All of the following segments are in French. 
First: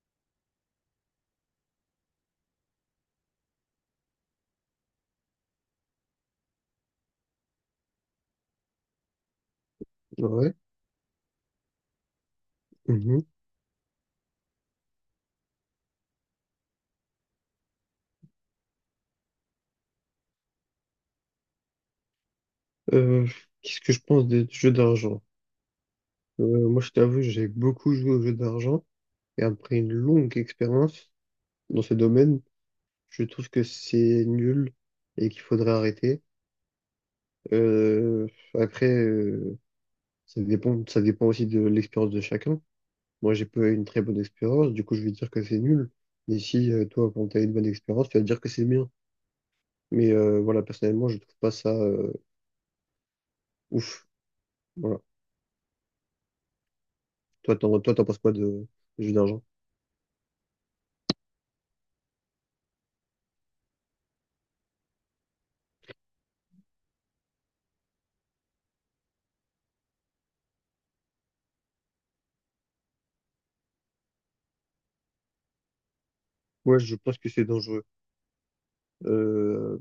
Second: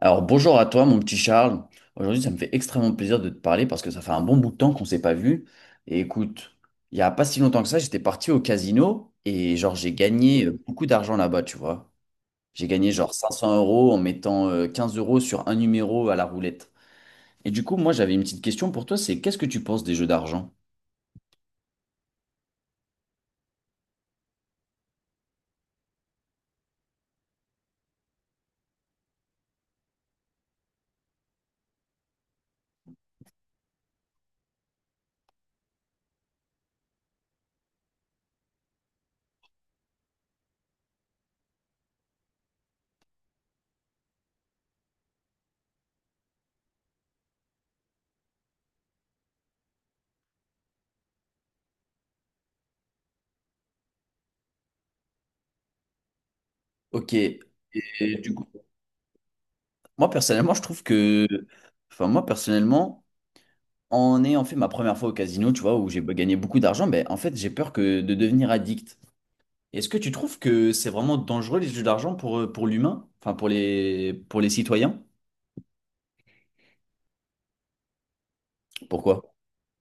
Alors bonjour à toi mon petit Charles. Aujourd'hui ça me fait extrêmement plaisir de te parler parce que ça fait un bon bout de temps qu'on s'est pas vu. Et écoute, il y a pas si longtemps que ça, j'étais parti au casino et genre j'ai gagné Ouais. Beaucoup d'argent là-bas, tu vois. J'ai gagné genre Mhm. 500 euros en mettant 15 € sur un numéro à la roulette. Et du coup, moi j'avais une petite question pour toi, c'est qu'est-ce que tu penses des jeux d'argent? Euh, Qu'est-ce que je pense des jeux d'argent? Moi, je t'avoue, j'ai beaucoup joué aux jeux d'argent et après une longue expérience dans ce domaine, je trouve que c'est nul et qu'il faudrait arrêter. Euh, après, ça dépend aussi de l'expérience de chacun. Moi, j'ai pas eu une très bonne expérience, du coup, je vais dire que c'est nul. Mais si toi, quand tu as une bonne expérience, tu vas dire que c'est bien. Mais voilà, personnellement, je trouve pas ça ouf. Voilà. Ok, et Toi, t'en penses quoi du coup, de, des jeux d'argent? moi personnellement, je trouve que, enfin moi personnellement, en ayant fait ma première fois au casino, tu vois, où j'ai gagné beaucoup d'argent, ben en fait j'ai peur que de devenir addict. Est-ce que tu trouves que c'est vraiment dangereux les jeux d'argent pour l'humain, enfin pour les citoyens? Ouais, je pense que c'est dangereux. Pourquoi? Euh,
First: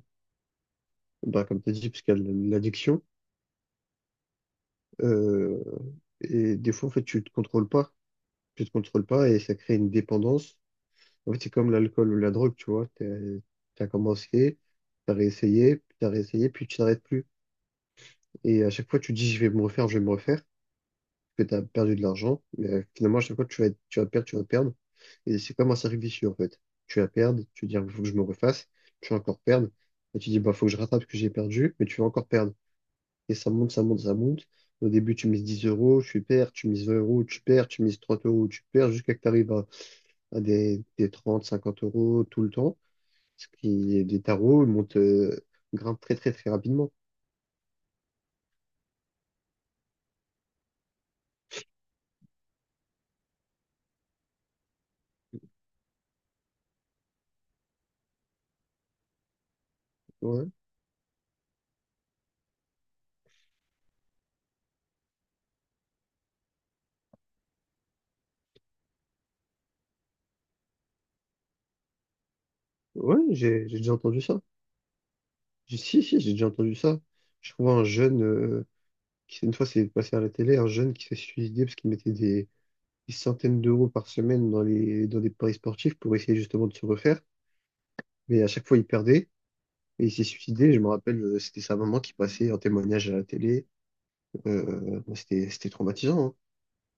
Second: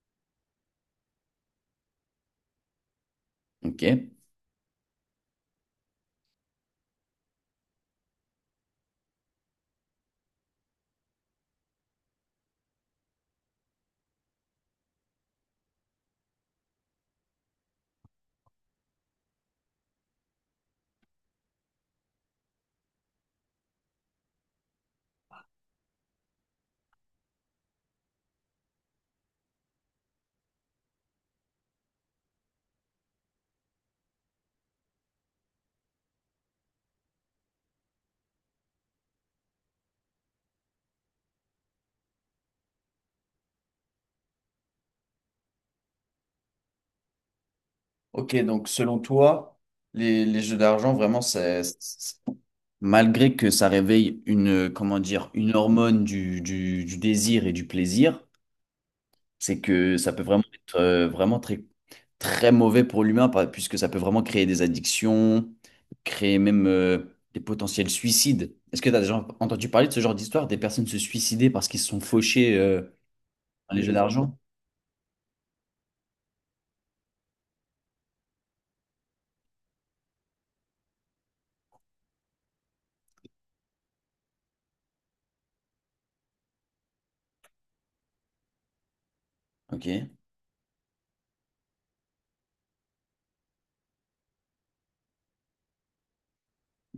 Bah, comme tu as dit, parce qu'il y a l'addiction. Ok. euh, et des fois, en fait, tu te contrôles pas. Tu te contrôles pas et ça crée une dépendance. En fait, c'est comme l'alcool ou la drogue, tu vois. Tu as commencé, tu as réessayé, puis tu as réessayé, puis tu t'arrêtes plus. Et à chaque fois, tu dis, je vais me refaire, je vais me refaire, parce que tu as perdu de l'argent. Mais finalement, à chaque fois, tu vas perdre, tu vas perdre. Et c'est comme un cercle vicieux, en fait. Tu vas perdre, tu dis, il faut que je me refasse, tu vas encore perdre. Et tu dis, bah, faut que je rattrape ce que j'ai perdu, mais tu vas encore perdre. Et ça monte, ça monte, ça monte. Au début, tu mises 10 euros, tu perds, tu mises 20 euros, tu perds, tu mises 30 euros, tu perds, jusqu'à que tu arrives à des 30, 50 euros tout le temps. Ce qui, les tarots, ils grimpent très, très, très rapidement. Ok, donc selon toi, les jeux d'argent, vraiment, c'est malgré que ça réveille une, comment dire, une hormone du désir et du plaisir, c'est que ça peut vraiment Ouais, être vraiment très, très mauvais pour l'humain, puisque ça peut vraiment créer des addictions, créer même des potentiels suicides. Est-ce que tu as déjà entendu parler de ce genre d'histoire, des personnes se suicider parce qu'ils se sont fauchés dans j'ai les jeux déjà entendu d'argent? ça. Si, si, j'ai déjà entendu ça. Je trouve un jeune, qui, une fois, c'est passé à la télé, un jeune qui s'est suicidé parce qu'il mettait des centaines d'euros par semaine dans des paris sportifs pour essayer justement de se refaire. Mais à chaque fois, il perdait. Et Ok. il s'est suicidé, je me rappelle, c'était sa maman qui passait en témoignage à la télé. Bah, c'était traumatisant, hein.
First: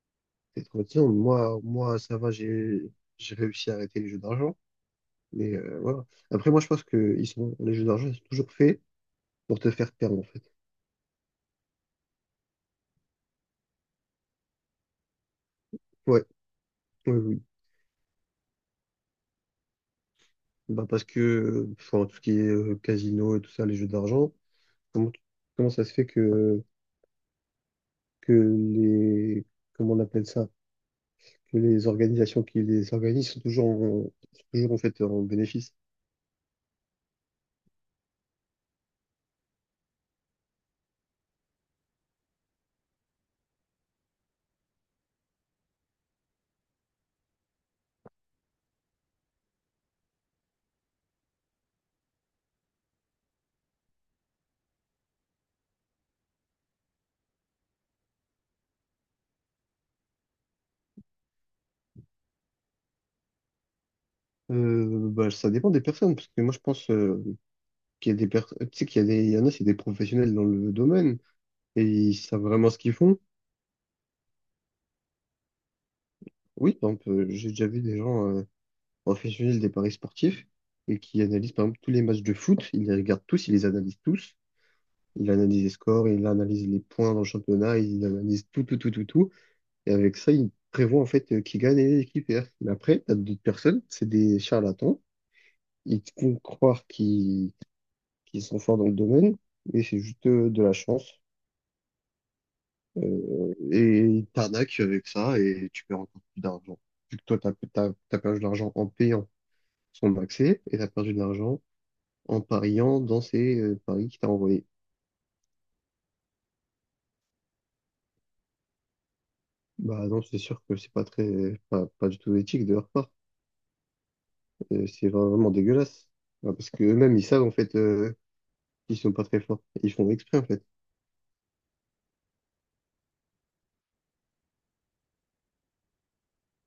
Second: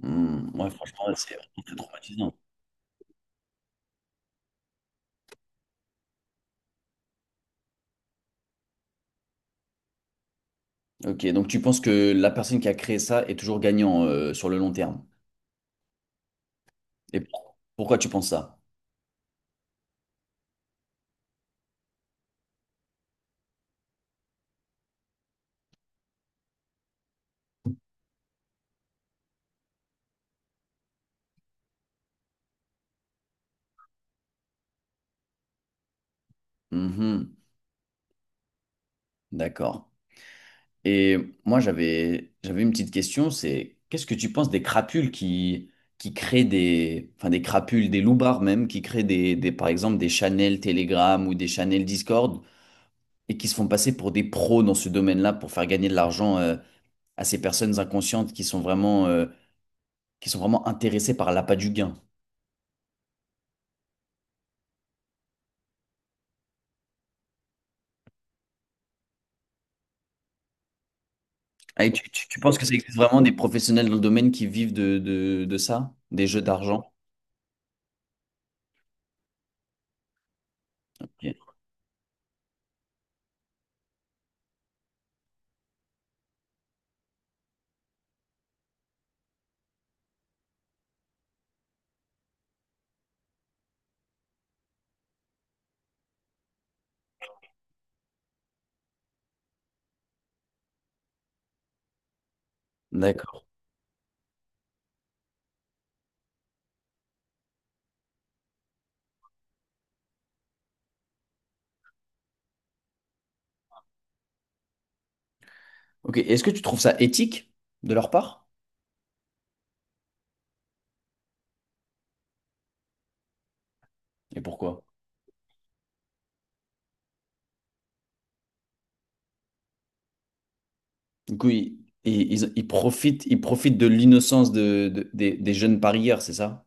Hmm, C'était ouais, franchement, traumatisant. c'est vraiment Moi, très moi, ça va, traumatisant. J'ai réussi à arrêter les jeux d'argent. Mais voilà. Après, moi, je pense que les jeux d'argent, ils sont toujours faits pour te faire perdre, en fait. Ok, donc tu penses que la personne qui a créé ça est toujours gagnant sur le long terme. Ouais, oui, Et oui. Pourquoi tu penses ça? Bah, parce que, enfin, tout ce qui est casino et tout ça, les jeux d'argent, comment, comment ça se fait que les, comment on appelle ça, que les organisations qui les organisent sont toujours sont toujours, en fait, en bénéfice? Mhm, d'accord. Et moi, j'avais une petite question, c'est qu'est-ce que tu penses des crapules qui créent des, enfin des crapules, des loupards même, qui créent des, par exemple des channels Telegram ou des channels Discord et qui se font passer pour des pros dans ce domaine-là pour faire gagner de l'argent à ces personnes inconscientes qui sont vraiment intéressées par l'appât du gain. Bah, ça dépend des personnes, parce que moi je pense qu'il y a des personnes, tu sais qu'il y a des, il y en a, c'est des professionnels dans le domaine et Ah, et tu, ils tu- tu savent penses que vraiment ça ce qu'ils existe font. vraiment des professionnels dans le domaine qui vivent de ça, des jeux Oui, par d'argent? exemple, j'ai déjà vu des gens professionnels des paris sportifs et qui Ok. analysent par exemple tous les matchs de foot, ils les regardent tous, ils les analysent tous, ils analysent les scores, ils analysent les points dans le championnat, ils analysent tout, tout, tout, tout, tout, et avec ça, ils prévoient en fait qui gagne et qui perd. Mais après, t'as d'autres personnes, c'est des charlatans, ils te font croire qu'ils qui sont forts dans le domaine, mais c'est juste de la chance. D'accord. Et ils t'arnaquent avec ça et tu perds encore plus d'argent. Vu que toi, t'as perdu de l'argent en payant son accès et t'as perdu de l'argent en pariant dans ces paris qu'il t'a envoyés. Ok. Est-ce que tu trouves ça éthique de leur part? Bah non, c'est sûr que c'est pas très, pas, pas du tout éthique de leur part. Et pourquoi? C'est vraiment dégueulasse. Ouais, parce que eux-mêmes, ils savent en fait qu'ils sont pas très forts. Ils font exprès en fait. Du coup, ils profitent de l'innocence des jeunes parieurs, c'est ça?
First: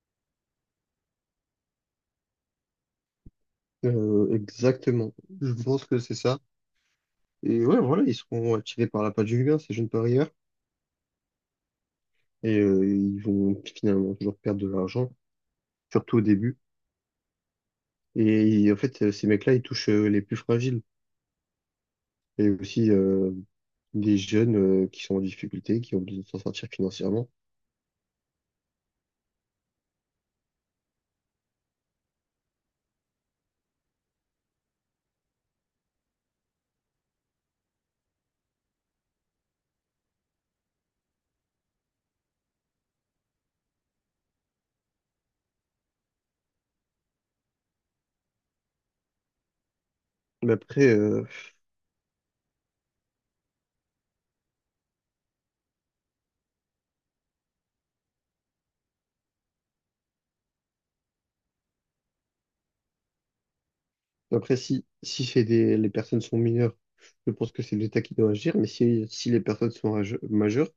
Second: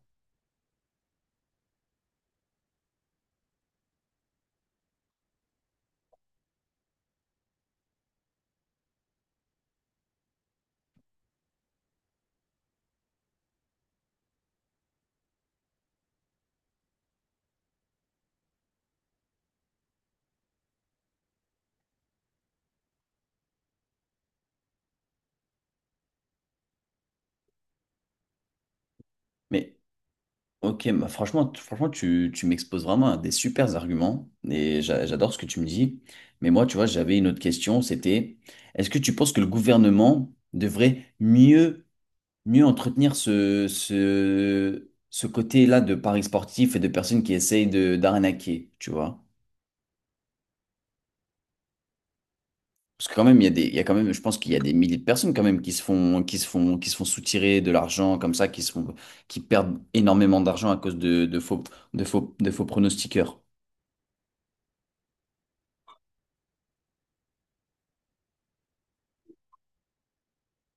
Exactement. Je pense que c'est ça. Et ouais, voilà, ils seront attirés par l'appât du gain, ces jeunes parieurs. Et ils vont finalement toujours perdre de l'argent, surtout au début. Et en fait, ces mecs-là, ils touchent les plus fragiles et aussi des jeunes qui sont en difficulté, qui ont besoin de s'en sortir financièrement. Mais ok, bah, franchement, franchement, tu m'exposes vraiment à des super arguments et j'adore ce que tu me dis. Mais moi, tu vois, j'avais une autre question, c'était, est-ce que tu penses que le gouvernement devrait mieux entretenir ce côté-là de paris sportifs et de personnes qui essayent de d'arnaquer, tu vois. Mais après, euh, Parce que quand même, il y a quand même, je pense qu'il y a des milliers de personnes quand même qui se font, qui se font, qui se font soutirer de l'argent comme ça, qui perdent énormément d'argent à cause de faux pronostiqueurs. après si, si c'est des, les personnes sont mineures, je pense que c'est l'État qui doit agir. Mais si, si les personnes sont majeures,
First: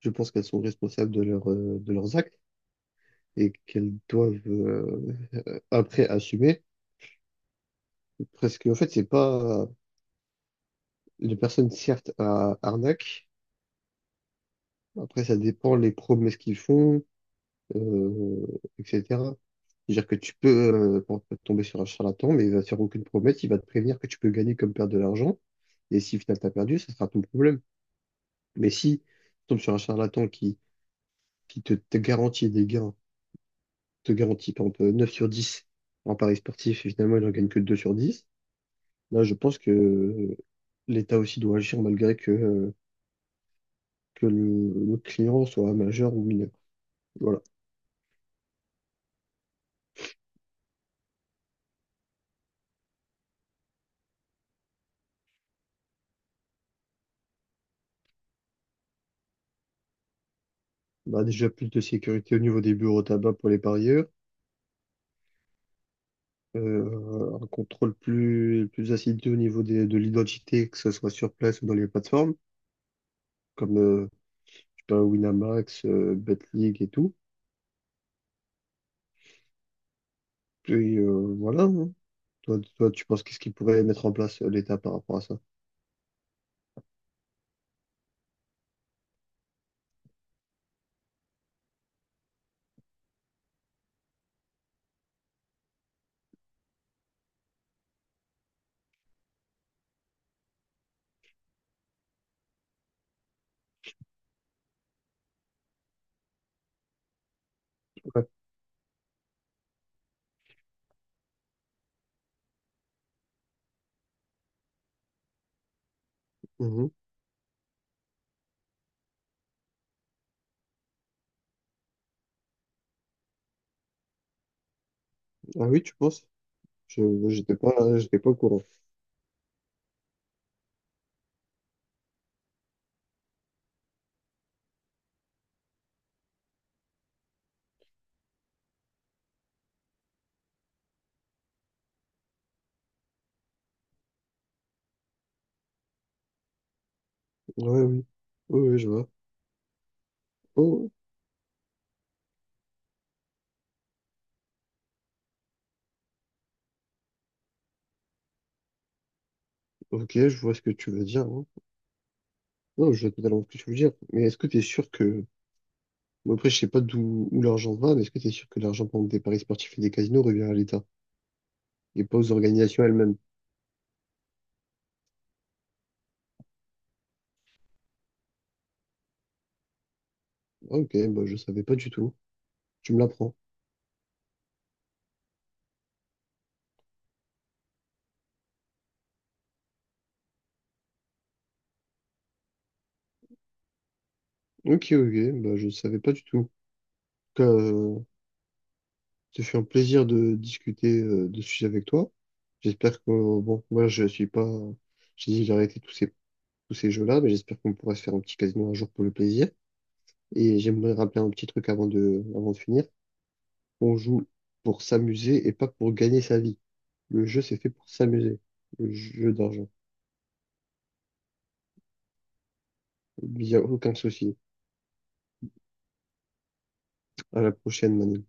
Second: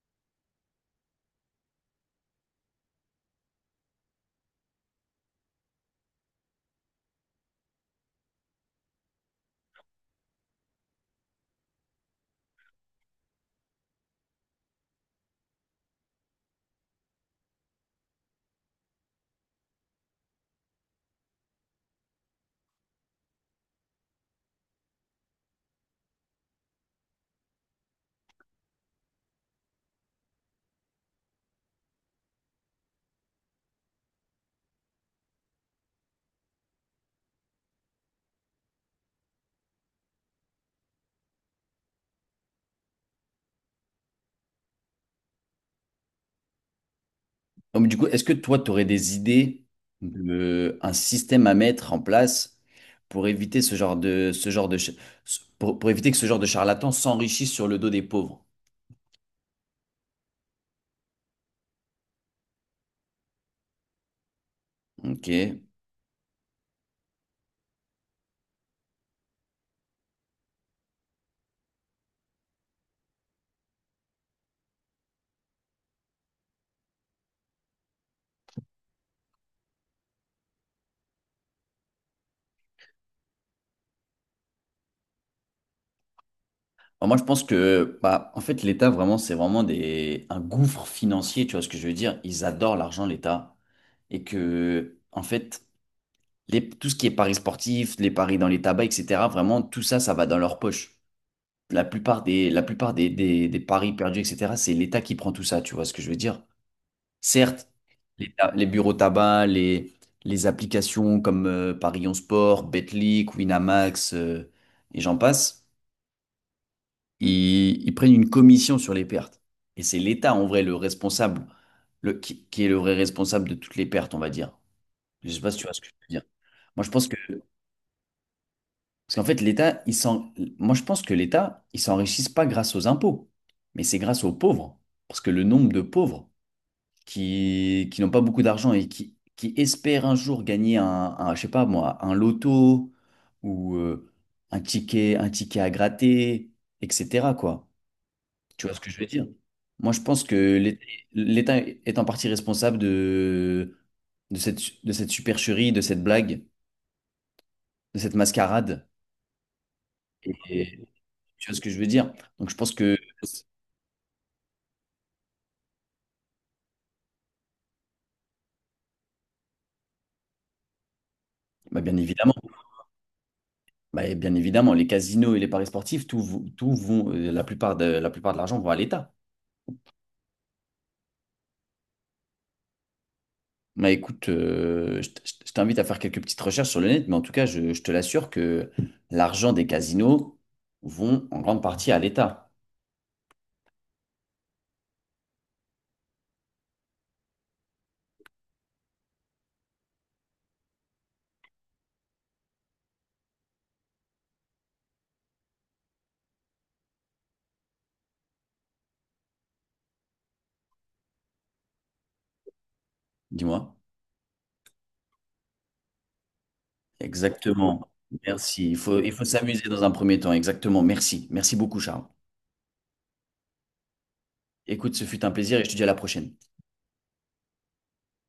je pense qu'elles sont responsables de, leur, de leurs actes et qu'elles doivent après assumer. Parce qu'en fait, c'est pas... Les personnes, certes, à arnaque. Après, ça dépend les promesses qu'ils font, euh, etc. C'est-à-dire que tu peux tomber sur un charlatan, mais il va te faire aucune promesse, il va te prévenir que tu peux gagner comme perdre de l'argent. Et si finalement t'as perdu, ça sera ton problème. Mais si tu tombes sur un charlatan qui, te garantit des gains, te garantit par exemple 9 sur 10 en paris sportif, et finalement il n'en gagne que 2 sur 10, là je pense que l'État aussi doit agir malgré que le client soit majeur ou mineur. Voilà. Donc, du coup, est-ce que toi, tu aurais des idées de un système à mettre en place pour éviter ce genre de, ch- pour éviter que ce genre de charlatan s'enrichisse sur le dos des pauvres? Bah, déjà plus de sécurité au niveau des bureaux à tabac pour les parieurs, Ok. Un contrôle plus assidu au niveau de l'identité, que ce soit sur place ou dans les plateformes, comme je sais pas, Winamax, Betclic et tout. Puis voilà. Hein. Toi, tu penses qu'est-ce qu'il pourrait mettre en place l'État par rapport à ça? Alors moi, je pense que, bah, en fait, l'État, vraiment, c'est vraiment un gouffre financier, tu vois ce que je veux dire? Ils adorent l'argent, l'État. Et que, en fait, tout ce qui est paris sportifs, les paris dans les tabacs, etc., vraiment, tout ça, ça va dans leur poche. La plupart des paris perdus, etc., c'est l'État qui prend tout ça, tu vois ce que je veux dire? Certes, les bureaux tabac, les applications comme Paris en Sport, Betclic, Winamax, et j'en passe. Ouais. Ils prennent une commission sur les pertes. Et c'est l'État, en vrai, le responsable, qui est le vrai responsable de toutes les pertes, on va dire. Je sais pas si tu Ah vois ce oui, que je tu veux dire. penses? Moi, je Je, pense que, j'étais pas au courant. parce qu'en fait, l'État, moi, je pense que l'État, ils s'enrichissent pas grâce aux impôts, mais c'est grâce aux pauvres. Parce que le nombre de pauvres qui n'ont pas beaucoup d'argent et qui espèrent un jour gagner je sais pas moi, un loto ou un ticket à gratter, etc., quoi. Ouais, oui. Oui, Tu vois oui, ce je que je veux vois. dire? Moi, je pense que l'État Oh, l'État est en partie responsable de cette, de cette supercherie, de cette blague, de cette mascarade. ok, je vois ce que Et, tu veux dire. Hein. tu vois ce que je veux dire? Donc, je pense Non, que, je vois totalement ce que tu veux dire. Mais est-ce que tu es sûr que... Bon, après, je sais pas d'où où l'argent va, mais est-ce que tu es sûr que l'argent pour des paris sportifs et des casinos revient à l'État bah, bien et pas aux évidemment, organisations elles-mêmes? bah, bien évidemment, les casinos et les paris sportifs, tout vont, la plupart de l'argent vont à l'État. Ah, ok, bah, je savais pas du tout. Tu me l'apprends. Bah, écoute, je t'invite à faire quelques petites recherches sur le net, mais en tout cas, je te l'assure que l'argent des casinos vont en grande partie à l'État. Ok, ok, bah, je savais pas du tout. En tout cas, ce fut un plaisir de discuter de ce sujet avec toi. J'espère que, bon, moi, je suis pas... J'ai dit, j'ai arrêté tous ces jeux-là. Mais j'espère qu'on pourra se faire un petit casino un jour pour le plaisir. Et j'aimerais rappeler un petit truc avant avant de finir. Dis-moi. On joue pour s'amuser et pas pour gagner sa vie. Le jeu, c'est fait pour Exactement. s'amuser. Merci. Il Le faut, il faut jeu s'amuser d'argent. dans un premier temps. Exactement. Merci. Merci beaucoup, Charles. Il n'y a aucun souci. Écoute, ce fut un plaisir et je te dis à la prochaine. À la prochaine, Manu.